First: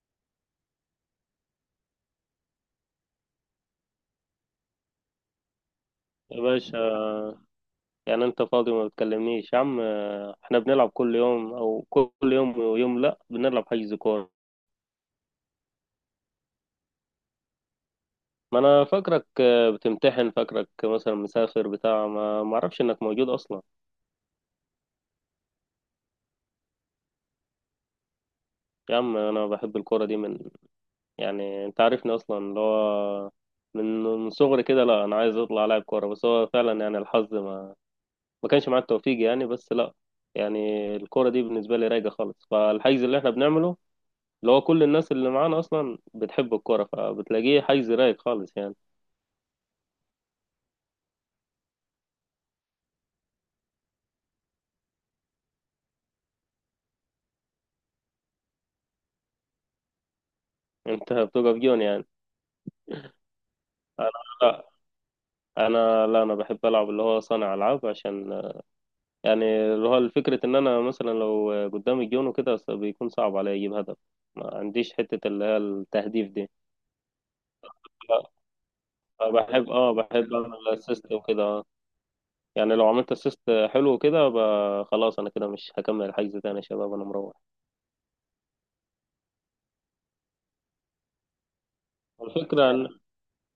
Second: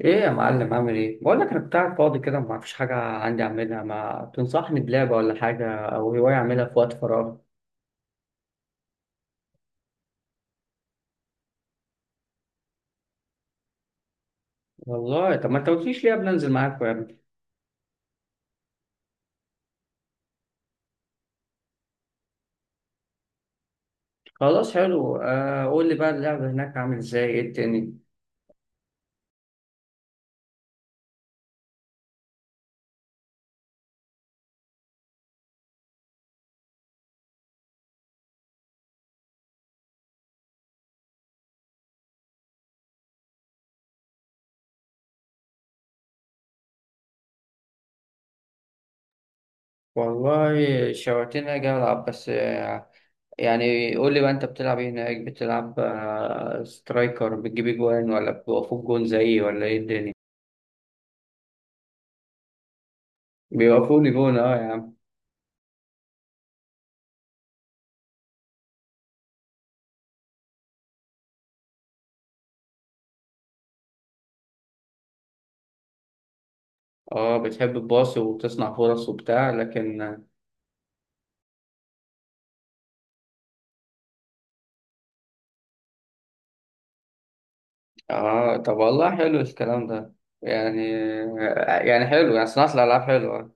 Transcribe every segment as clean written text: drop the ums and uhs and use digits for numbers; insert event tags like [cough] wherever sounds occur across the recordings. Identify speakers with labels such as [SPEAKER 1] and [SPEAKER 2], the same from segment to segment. [SPEAKER 1] ايه يا معلم، عامل ايه؟ بقول لك انا كنت قاعد فاضي كده، ما فيش حاجه عندي اعملها. ما تنصحني بلعبه ولا حاجه او هوايه
[SPEAKER 2] يا
[SPEAKER 1] اعملها في
[SPEAKER 2] باشا.
[SPEAKER 1] وقت فراغ؟
[SPEAKER 2] يعني انت فاضي وما بتكلمنيش يا عم؟ اه، احنا بنلعب كل يوم، او كل يوم ويوم لا، بنلعب حجز كورة.
[SPEAKER 1] والله طب ما انت قلتليش ليه قبل انزل معاك يا ابني؟
[SPEAKER 2] ما انا فاكرك، بتمتحن، فاكرك مثلا مسافر بتاع، ما اعرفش انك موجود اصلا.
[SPEAKER 1] خلاص حلو، آه قول لي بقى اللعبه هناك عامل ازاي؟ ايه التاني؟
[SPEAKER 2] يا عم انا بحب الكورة دي من. يعني انت عارفني اصلا، اللي هو، من صغري كده. لا، انا عايز اطلع لاعب كورة، بس هو فعلا يعني الحظ ما كانش معاه التوفيق يعني. بس لا، يعني الكورة دي بالنسبة لي رايقة خالص، فالحجز اللي احنا بنعمله، اللي هو كل الناس اللي معانا اصلا بتحب الكوره، فبتلاقيه حيز رايق خالص يعني.
[SPEAKER 1] والله شوقتني اجي العب، بس يعني قول لي بقى انت بتلعب ايه هناك؟ بتلعب سترايكر بتجيب جوان، ولا بيوقفوك جون زيي، ولا ايه الدنيا؟
[SPEAKER 2] انت بتقف جون يعني؟
[SPEAKER 1] بيوقفوني
[SPEAKER 2] انا
[SPEAKER 1] جون، اه
[SPEAKER 2] لا
[SPEAKER 1] يا عم.
[SPEAKER 2] انا لا انا بحب العب اللي هو صانع العاب، عشان يعني، اللي هو، الفكره ان انا مثلا لو قدامي جون وكده بيكون صعب عليا اجيب هدف، ما عنديش حته اللي هي التهديف دي.
[SPEAKER 1] اه بتحب الباص
[SPEAKER 2] لا،
[SPEAKER 1] وتصنع فرص
[SPEAKER 2] أنا
[SPEAKER 1] وبتاع،
[SPEAKER 2] بحب،
[SPEAKER 1] لكن
[SPEAKER 2] بحب اعمل اسيست وكده. آه. يعني لو عملت اسيست حلو كده. خلاص، انا كده مش هكمل الحجز تاني يا شباب، انا مروح.
[SPEAKER 1] اه طب والله حلو الكلام ده. يعني يعني حلو، يعني صناعة
[SPEAKER 2] الفكره
[SPEAKER 1] الألعاب حلوة.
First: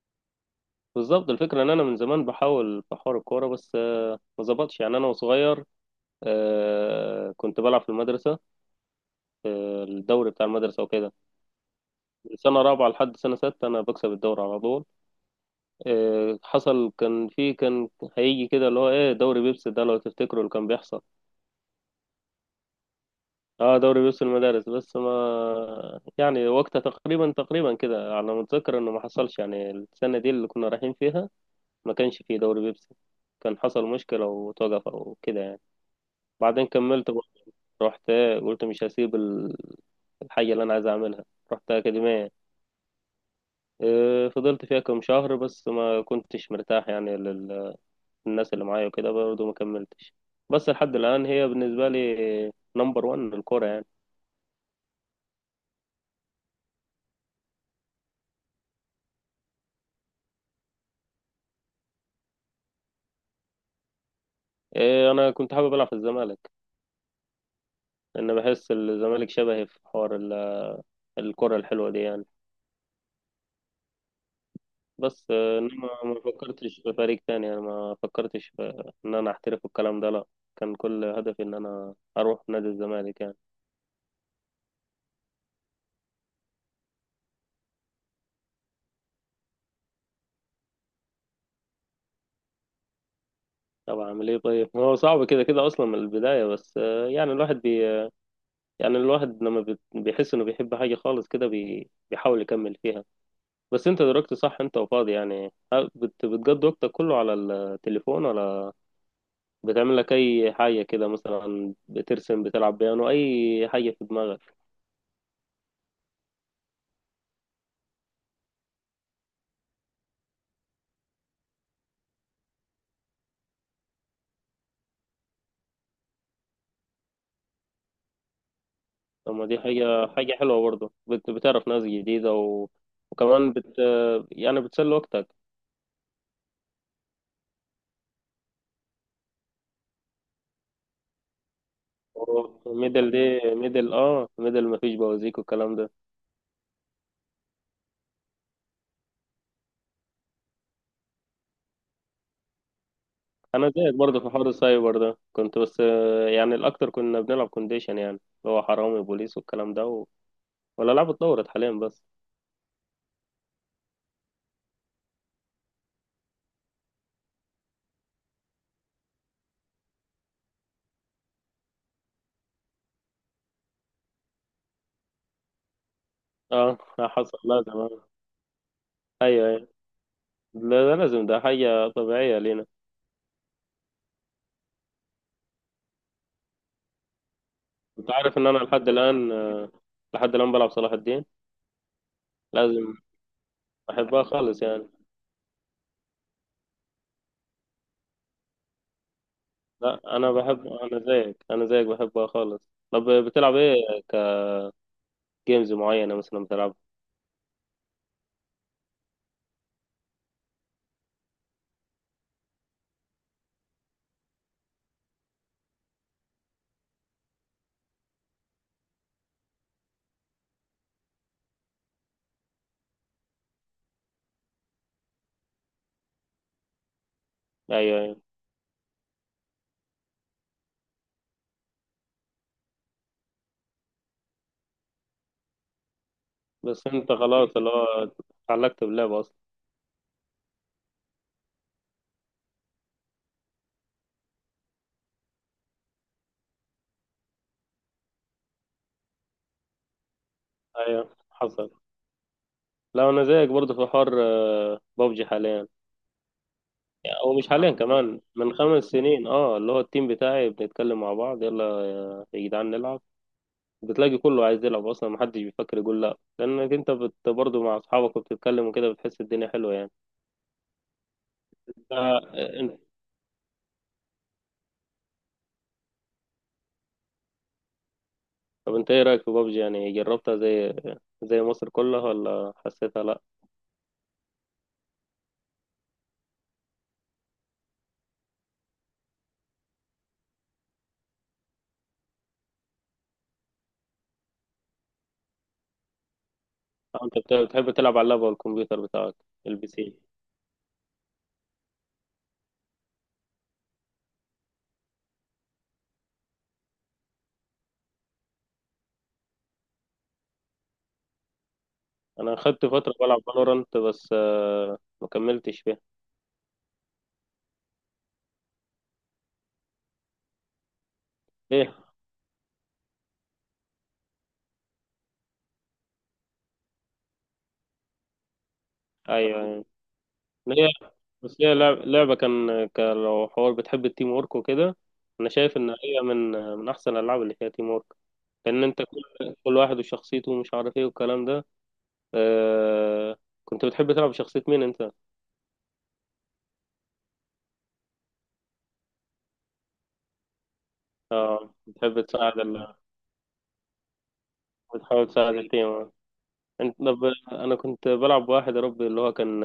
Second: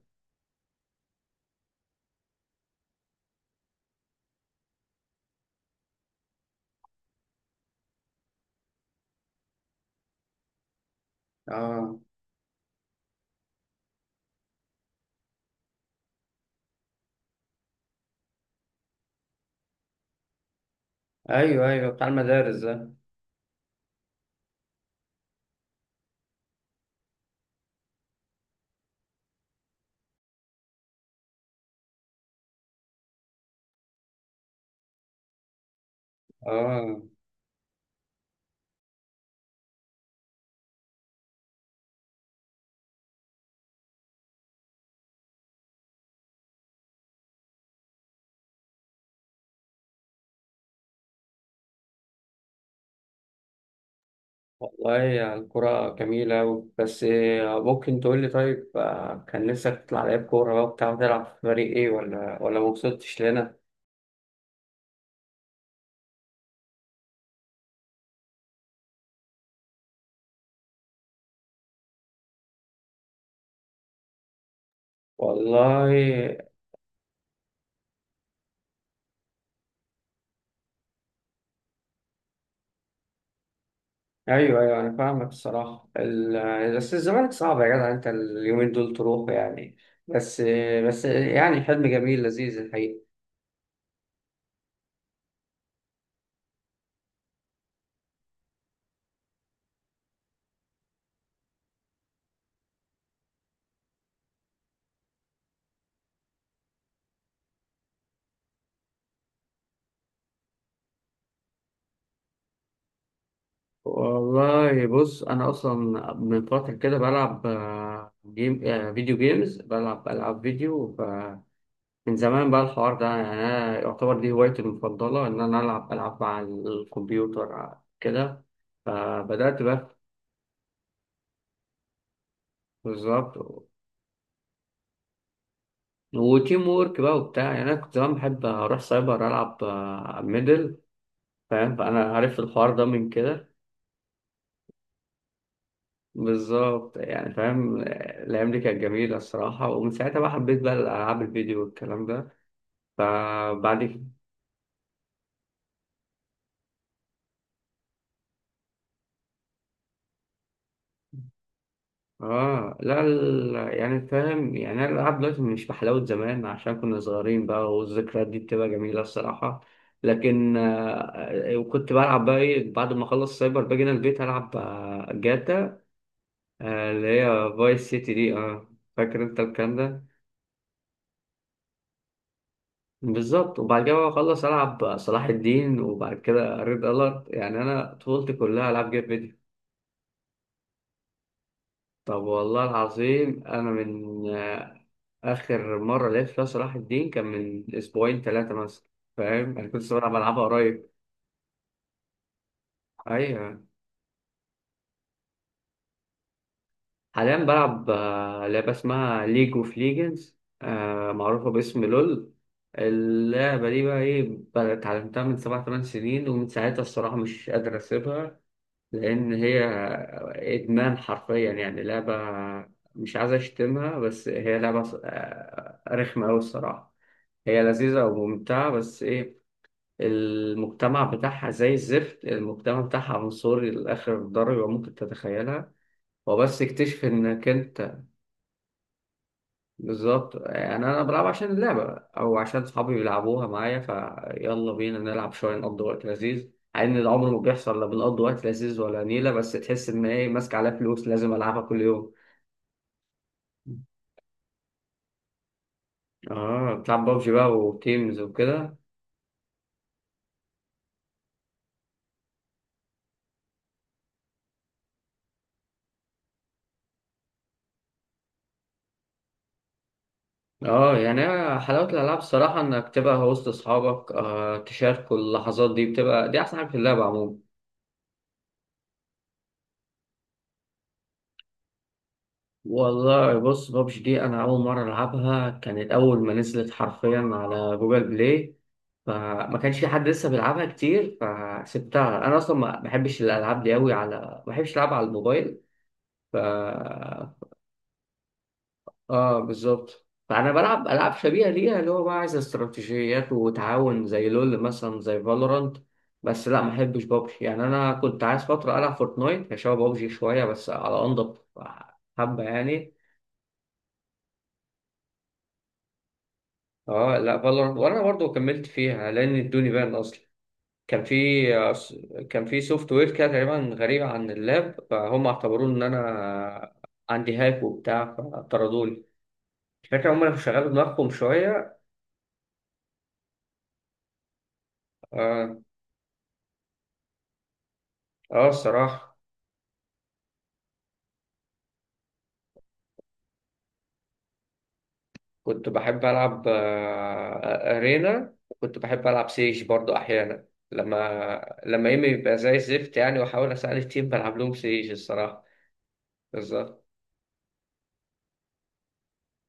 [SPEAKER 2] بالظبط، الفكرة إن أنا من زمان بحاول في حوار الكورة، بس ما ظبطش يعني. أنا وصغير، كنت بلعب في المدرسة، الدوري بتاع المدرسة وكده.
[SPEAKER 1] اه
[SPEAKER 2] من سنة رابعة لحد سنة ستة أنا بكسب الدوري على طول. حصل، كان هيجي كده اللي هو إيه، دوري بيبسي ده لو تفتكروا اللي كان بيحصل.
[SPEAKER 1] ايوه ايوه، بتاع المدارس ده.
[SPEAKER 2] أه، دوري بيبسي المدارس. بس ما يعني، وقتها تقريبا كده على ما أتذكر، إنه ما حصلش يعني السنة دي اللي كنا رايحين فيها، ما كانش فيه دوري بيبسي. كان حصل مشكلة وتوقف أو كده يعني. بعدين
[SPEAKER 1] اه
[SPEAKER 2] كملت برضه، رحت، قلت مش هسيب الحاجة اللي أنا عايز أعملها. رحت أكاديمية. إيه، فضلت فيها كم شهر بس ما كنتش مرتاح، يعني للناس اللي معايا وكده برضه، ما كملتش. بس لحد الآن هي بالنسبة لي نمبر وان الكورة يعني.
[SPEAKER 1] والله يعني الكرة جميلة أوي. بس ممكن تقول لي؟ طيب كان نفسك تطلع لعيب كورة بقى وبتاع، تلعب في فريق ايه، ولا ما وصلتش لنا؟
[SPEAKER 2] إيه، أنا كنت حابب ألعب في الزمالك، لأن بحس الزمالك شبهي في حوار الكرة الحلوة دي يعني. بس
[SPEAKER 1] والله
[SPEAKER 2] إنما ما فكرتش في فريق تاني، يعني ما فكرتش في إن أنا أحترف الكلام ده، لأ. كان كل هدفي إن أنا أروح نادي الزمالك يعني.
[SPEAKER 1] ايوه ايوه انا فاهمك الصراحة. بس الزمالك صعب يا جدع، انت اليومين دول تروح يعني، بس بس يعني حلم جميل لذيذ الحقيقة.
[SPEAKER 2] طب اعمل ايه طيب؟ ما هو صعب كده كده اصلا من البدايه. بس يعني الواحد يعني الواحد لما بيحس انه بيحب حاجه خالص كده، بيحاول يكمل فيها. بس انت دلوقتي صح، انت وفاضي يعني، بتقضي وقتك كله على التليفون، ولا بتعمل لك اي حاجه كده، مثلا بترسم، بتلعب بيانو، اي حاجه في دماغك؟
[SPEAKER 1] والله بص، انا اصلا من فتره كده بلعب جيم، فيديو جيمز، بلعب العاب فيديو. فمن زمان بقى الحوار ده، يعني انا يعتبر دي هوايتي المفضله، ان انا العب العاب على الكمبيوتر كده.
[SPEAKER 2] طب ما
[SPEAKER 1] فبدات
[SPEAKER 2] دي
[SPEAKER 1] بقى
[SPEAKER 2] حاجه، حلوه برضه، بتعرف ناس جديده
[SPEAKER 1] بالظبط.
[SPEAKER 2] وكمان يعني بتسلي وقتك.
[SPEAKER 1] وتيم وورك بقى وبتاع، يعني انا كنت زمان بحب اروح سايبر العب ميدل، فاهم؟ فانا عرفت الحوار ده من
[SPEAKER 2] ميدل دي،
[SPEAKER 1] كده.
[SPEAKER 2] ميدل، مفيش بوازيك والكلام ده.
[SPEAKER 1] بالظبط يعني فاهم. الأيام دي كانت جميلة الصراحة، ومن ساعتها بقى حبيت بقى الألعاب الفيديو والكلام ده.
[SPEAKER 2] انا
[SPEAKER 1] فبعد
[SPEAKER 2] زيك
[SPEAKER 1] كده
[SPEAKER 2] برضه في حوار السايبر ده. كنت، بس يعني الاكتر كنا بنلعب كونديشن، يعني اللي هو حرامي بوليس والكلام ده، ولا لعبة اتطورت حاليا بس.
[SPEAKER 1] اه لا، يعني فاهم، يعني انا الالعاب دلوقتي مش بحلاوه زمان عشان كنا صغيرين بقى، والذكريات دي بتبقى جميله الصراحه. لكن آه، وكنت بلعب بقى ايه بعد ما اخلص سايبر؟ باجي هنا البيت العب جاتا،
[SPEAKER 2] اه.
[SPEAKER 1] آه اللي
[SPEAKER 2] [laughs] حصل
[SPEAKER 1] هي
[SPEAKER 2] لازم.
[SPEAKER 1] فايس
[SPEAKER 2] آه.
[SPEAKER 1] سيتي دي، اه فاكر انت
[SPEAKER 2] ايوه، ايوه.
[SPEAKER 1] الكلام ده؟
[SPEAKER 2] لا، ده لازم، ده حاجة طبيعية لينا.
[SPEAKER 1] بالظبط. وبعد كده بقى اخلص العب صلاح الدين، وبعد كده ريد الارت. يعني انا
[SPEAKER 2] انت
[SPEAKER 1] طفولتي
[SPEAKER 2] عارف ان انا
[SPEAKER 1] كلها العاب جيم فيديو.
[SPEAKER 2] لحد الان بلعب صلاح الدين.
[SPEAKER 1] طب والله
[SPEAKER 2] لازم،
[SPEAKER 1] العظيم انا من
[SPEAKER 2] احبها خالص يعني.
[SPEAKER 1] آخر مرة لعبت فيها صلاح الدين كان من أسبوعين ثلاثة مثلا. فاهم، أنا كنت لسه بلعب
[SPEAKER 2] لا، انا
[SPEAKER 1] ألعابها
[SPEAKER 2] بحب،
[SPEAKER 1] قريب.
[SPEAKER 2] انا زيك، بحبها خالص. طب بتلعب
[SPEAKER 1] أيوة
[SPEAKER 2] ايه؟ كجيمز معينة مثلا بتلعب؟
[SPEAKER 1] حاليا بلعب لعبة اسمها ليج أوف ليجنز، معروفة باسم لول. اللعبة دي بقى إيه بقى، اتعلمتها من 7 8 سنين، ومن ساعتها الصراحة مش قادر أسيبها. لأن هي إدمان حرفيا، يعني لعبة مش عايز أشتمها، بس هي لعبة رخمة أوي الصراحة. هي
[SPEAKER 2] ايوه،
[SPEAKER 1] لذيذة
[SPEAKER 2] ايوه.
[SPEAKER 1] وممتعة بس إيه، المجتمع بتاعها زي الزفت. المجتمع بتاعها عنصري لآخر درجة ممكن تتخيلها. هو بس
[SPEAKER 2] بس
[SPEAKER 1] اكتشف
[SPEAKER 2] انت
[SPEAKER 1] انك
[SPEAKER 2] خلاص، اللي
[SPEAKER 1] انت
[SPEAKER 2] هو، اتعلقت باللعبة اصلا.
[SPEAKER 1] بالظبط. يعني انا بلعب عشان اللعبة، او عشان صحابي بيلعبوها معايا، فيلا بينا نلعب شوية نقضي وقت لذيذ. مع ان العمر ما بيحصل لا بنقضي وقت لذيذ ولا نيلة، بس تحس ان ايه ماسك عليها فلوس
[SPEAKER 2] ايوه،
[SPEAKER 1] لازم العبها
[SPEAKER 2] حصل.
[SPEAKER 1] كل يوم.
[SPEAKER 2] لا، انا زيك برضه في حوار بابجي حاليا.
[SPEAKER 1] اه بتلعب
[SPEAKER 2] يعني،
[SPEAKER 1] بابجي
[SPEAKER 2] او
[SPEAKER 1] بقى
[SPEAKER 2] مش حاليا،
[SPEAKER 1] وتيمز
[SPEAKER 2] كمان من
[SPEAKER 1] وكده.
[SPEAKER 2] 5 سنين. اه اللي هو التيم بتاعي، بنتكلم مع بعض، يلا يا جدعان نلعب. بتلاقي كله عايز يلعب اصلا، محدش بيفكر يقول لا، لانك انت برضه مع اصحابك وبتتكلم وكده، بتحس الدنيا حلوه يعني.
[SPEAKER 1] اه يعني أنا حلاوة
[SPEAKER 2] ف-
[SPEAKER 1] الألعاب الصراحة
[SPEAKER 2] انت
[SPEAKER 1] إنك تبقى وسط أصحابك، آه تشاركوا اللحظات دي، بتبقى دي أحسن حاجة في اللعبة عموما.
[SPEAKER 2] طب انت ايه رايك في بابجي؟ يعني جربتها زي مصر كلها، ولا حسيتها لا؟
[SPEAKER 1] والله بص، بابجي دي أنا أول مرة ألعبها كانت أول ما نزلت، حرفيا على جوجل بلاي. فما كانش في حد لسه بيلعبها كتير فسبتها. أنا أصلا ما بحبش الألعاب دي أوي، على ما بحبش ألعبها على الموبايل. ف
[SPEAKER 2] أو انت بتحب تلعب على اللاب والكمبيوتر بتاعك،
[SPEAKER 1] اه
[SPEAKER 2] البي سي؟
[SPEAKER 1] بالظبط فانا بلعب العاب شبيهه ليها، اللي هو بقى عايز استراتيجيات وتعاون، زي لول مثلا، زي فالورانت. بس لا ما احبش بابجي. يعني انا كنت عايز فتره العب فورتنايت، هي شبه بابجي شويه بس على انضف
[SPEAKER 2] انا
[SPEAKER 1] حبه
[SPEAKER 2] خدت
[SPEAKER 1] يعني.
[SPEAKER 2] فتره بلعب فالورانت، بس ما كملتش فيها.
[SPEAKER 1] اه لا، فالورانت وانا برضو كملت فيها لان ادوني بان اصلا. كان في
[SPEAKER 2] ليه؟
[SPEAKER 1] كان في سوفت وير كده تقريبا غريب عن اللاب، فهم اعتبروا ان انا عندي هاك وبتاع، فطردوني.
[SPEAKER 2] ايوه. أيوة.
[SPEAKER 1] الفكره هم اللي
[SPEAKER 2] إن
[SPEAKER 1] شغلوا
[SPEAKER 2] هي،
[SPEAKER 1] دماغهم
[SPEAKER 2] بس هي
[SPEAKER 1] شويه.
[SPEAKER 2] لعبة كان، لو حوار بتحب التيم وورك وكده، أنا
[SPEAKER 1] اه
[SPEAKER 2] شايف إن هي من أحسن الألعاب اللي فيها تيم وورك،
[SPEAKER 1] اه
[SPEAKER 2] لأن أنت
[SPEAKER 1] الصراحه،
[SPEAKER 2] كل واحد وشخصيته ومش عارف إيه والكلام ده. آه... كنت بتحب تلعب شخصية مين أنت؟
[SPEAKER 1] كنت بحب ألعب أرينا، وكنت بحب ألعب سيج برضو أحيانا،
[SPEAKER 2] أه،
[SPEAKER 1] لما
[SPEAKER 2] بتحب
[SPEAKER 1] إيمي يبقى
[SPEAKER 2] تساعد
[SPEAKER 1] زي الزفت يعني، وأحاول أساعد التيم بلعب لهم سيج
[SPEAKER 2] بتحاول تساعد
[SPEAKER 1] الصراحة.
[SPEAKER 2] التيم. آه. أنت
[SPEAKER 1] بالظبط
[SPEAKER 2] طب، أنا كنت بلعب بواحد، يا ربي اللي هو كان.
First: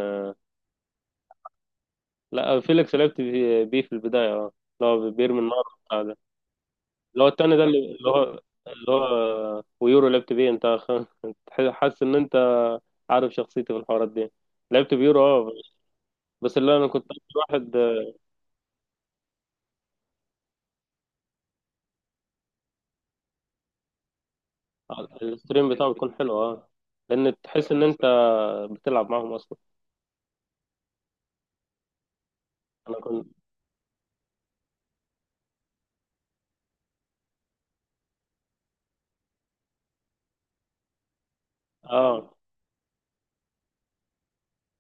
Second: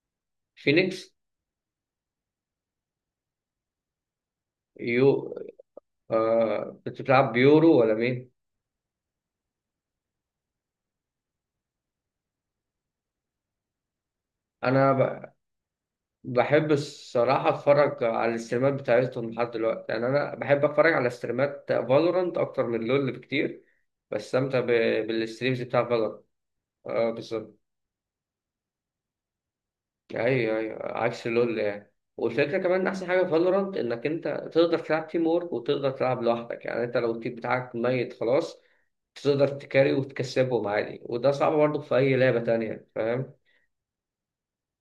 [SPEAKER 1] فينيكس،
[SPEAKER 2] لا، فيليكس، لعبت بيه، في البداية. أه. اللي هو
[SPEAKER 1] يو.
[SPEAKER 2] بيرمي النار،
[SPEAKER 1] آه... كنت
[SPEAKER 2] اللي هو
[SPEAKER 1] بتلعب
[SPEAKER 2] التاني ده،
[SPEAKER 1] بيورو ولا مين؟
[SPEAKER 2] اللي هو ويورو، لعبت بيه انت. [laughs] انت حاسس ان انت عارف شخصيتي في الحوارات دي؟
[SPEAKER 1] أنا
[SPEAKER 2] لعبت بيورو.
[SPEAKER 1] ب...
[SPEAKER 2] اه. بس
[SPEAKER 1] بحب
[SPEAKER 2] اللي انا كنت اكتر
[SPEAKER 1] الصراحة
[SPEAKER 2] واحد،
[SPEAKER 1] أتفرج على الاستريمات بتاعتهم لحد دلوقتي. يعني أنا بحب أتفرج على استريمات فالورانت أكتر من لول بكتير. بستمتع ب... بالستريمز
[SPEAKER 2] الستريم
[SPEAKER 1] بتاع
[SPEAKER 2] بتاعه بيكون
[SPEAKER 1] فالورانت،
[SPEAKER 2] حلو. اه.
[SPEAKER 1] آه
[SPEAKER 2] لان
[SPEAKER 1] بالظبط.
[SPEAKER 2] تحس ان انت بتلعب معاهم اصلا.
[SPEAKER 1] ايوه ايوه عكس لول يعني. والفكره كمان إن
[SPEAKER 2] انا
[SPEAKER 1] احسن حاجه
[SPEAKER 2] كنت.
[SPEAKER 1] في فالورانت، انك انت تقدر تلعب تيم وورك وتقدر تلعب لوحدك. يعني انت لو التيم بتاعك ميت خلاص، تقدر تكاري وتكسبهم عادي، وده صعب برضه في اي
[SPEAKER 2] اه
[SPEAKER 1] لعبه تانية، فاهم؟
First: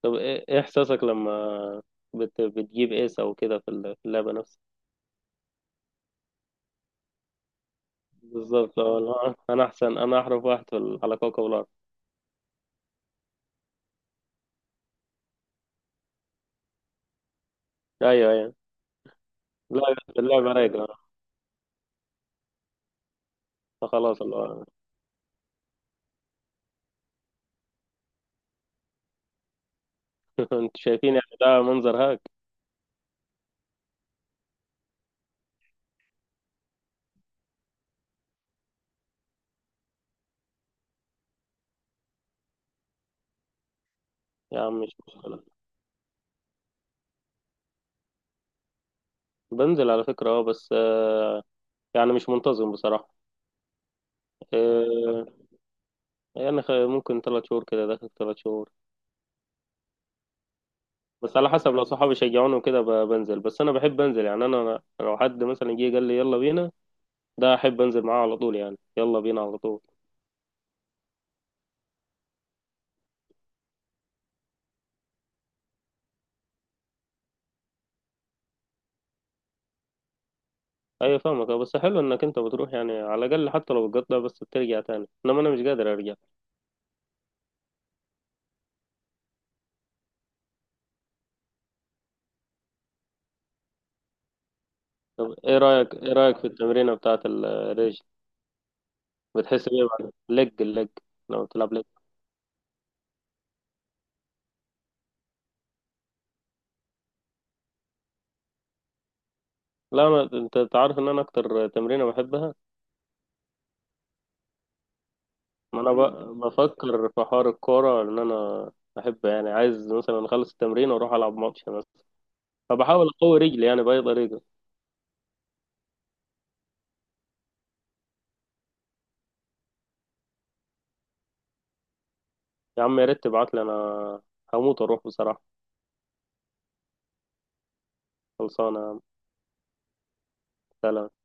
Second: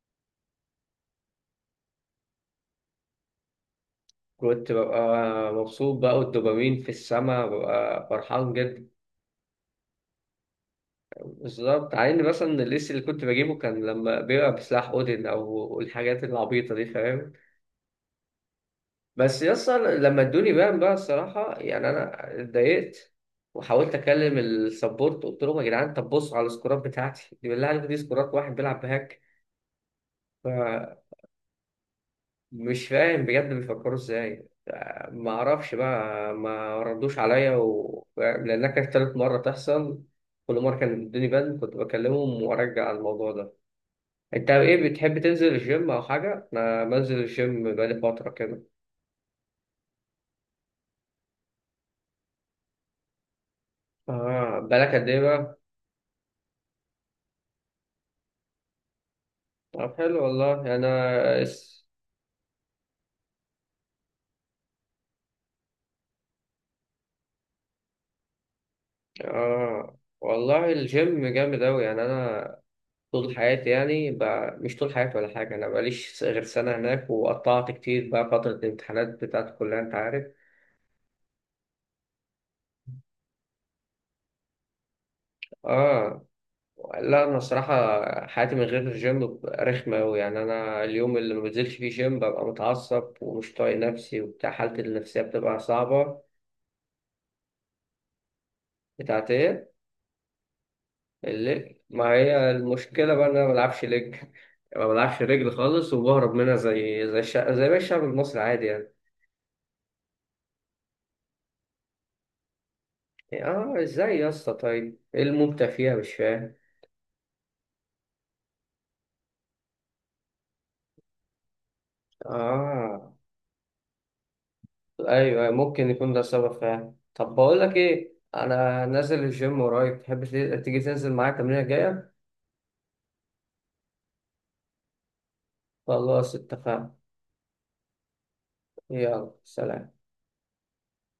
[SPEAKER 2] طب ايه، احساسك لما بتجيب ايس او كده في في اللعبه نفسها؟
[SPEAKER 1] كنت ببقى مبسوط بقى، والدوبامين في السما، ببقى فرحان
[SPEAKER 2] بالظبط.
[SPEAKER 1] جدا.
[SPEAKER 2] اه، لا، انا احسن، انا احرف واحد على كوكب الارض.
[SPEAKER 1] بالظبط، عين مثلا الليست اللي كنت بجيبه كان لما بيبقى بسلاح اودين او الحاجات العبيطه دي، فاهم؟
[SPEAKER 2] ايوه، ايوه.
[SPEAKER 1] بس يسطا
[SPEAKER 2] لا،
[SPEAKER 1] لما
[SPEAKER 2] اللعبه
[SPEAKER 1] ادوني بان
[SPEAKER 2] رايقه.
[SPEAKER 1] بقى الصراحة، يعني أنا اتضايقت. وحاولت
[SPEAKER 2] فخلاص،
[SPEAKER 1] أكلم
[SPEAKER 2] الله.
[SPEAKER 1] السبورت، قلت لهم يا جدعان طب بصوا على السكورات بتاعتي دي، بالله عليكم دي سكورات واحد بيلعب بهاك.
[SPEAKER 2] [laughs] انتوا شايفين يعني ده منظر هاك؟
[SPEAKER 1] فمش فاهم بجد بيفكروا إزاي. ما أعرفش بقى، ما ردوش عليا لأنها كانت تالت مرة تحصل، كل مرة كان بيدوني بان كنت بكلمهم وأرجع على الموضوع ده. أنت
[SPEAKER 2] يا عم
[SPEAKER 1] إيه،
[SPEAKER 2] مش
[SPEAKER 1] بتحب
[SPEAKER 2] مشكلة،
[SPEAKER 1] تنزل الجيم أو حاجة؟ أنا بنزل الجيم بقالي فترة كده.
[SPEAKER 2] بنزل على فكرة. اه بس يعني مش منتظم بصراحة.
[SPEAKER 1] آه بالك قد إيه
[SPEAKER 2] آه،
[SPEAKER 1] بقى؟
[SPEAKER 2] يعني ممكن 3 شهور كده داخل 3 شهور.
[SPEAKER 1] طب حلو والله،
[SPEAKER 2] بس على حسب، لو صحابي شجعوني وكده بنزل. بس أنا بحب أنزل، يعني أنا لو حد مثلا جه قال لي يلا بينا، ده أحب أنزل معاه على طول، يعني يلا بينا على طول.
[SPEAKER 1] آه والله الجيم جامد اوي. يعني انا طول حياتي مش طول حياتي ولا حاجه، انا بقاليش غير سنه هناك، وقطعت كتير بقى فتره الامتحانات بتاعت الكليه، انت عارف.
[SPEAKER 2] أيوة فاهمك. اه، بس حلو إنك أنت بتروح، يعني على الأقل حتى لو بتقطع بس بترجع تاني، إنما أنا مش قادر أرجع.
[SPEAKER 1] اه لا انا الصراحه حياتي من غير الجيم بتبقى رخمه اوي. يعني انا اليوم اللي ما بنزلش فيه جيم ببقى متعصب ومش طايق نفسي وبتاع، حالتي النفسيه
[SPEAKER 2] طب إيه
[SPEAKER 1] بتبقى
[SPEAKER 2] رأيك،
[SPEAKER 1] صعبه.
[SPEAKER 2] في التمرينة بتاعة الرجل؟
[SPEAKER 1] بتاعت
[SPEAKER 2] بتحس
[SPEAKER 1] ايه؟
[SPEAKER 2] بإيه بعد اللج، لو بتلعب؟
[SPEAKER 1] الليج، ما هي المشكلة بقى إن أنا ما بلعبش ليج، ما بلعبش رجل خالص، وبهرب منها زي الشعب زي باقي الشعب المصري عادي يعني.
[SPEAKER 2] لا، أنا، أنت عارف إن أنا أكتر تمرينة بحبها.
[SPEAKER 1] آه إزاي يا اسطى؟ طيب إيه الممتع
[SPEAKER 2] ما أنا
[SPEAKER 1] فيها مش فاهم.
[SPEAKER 2] بفكر في حوار الكورة، إن أنا أحب، يعني عايز مثلا أخلص التمرين وأروح ألعب ماتش مثلا، فبحاول
[SPEAKER 1] آه
[SPEAKER 2] أقوي رجلي يعني بأي طريقة.
[SPEAKER 1] أيوه ممكن يكون ده سبب فعلا. طب بقول لك إيه، أنا نازل الجيم ورايك تحب تيجي تنزل معايا التمرينة الجاية؟
[SPEAKER 2] يا عم يا ريت تبعتلي، أنا هموت أروح بصراحة.
[SPEAKER 1] خلاص اتفقنا.
[SPEAKER 2] خلصانة يا عم.
[SPEAKER 1] يلا سلام.
[SPEAKER 2] سلام.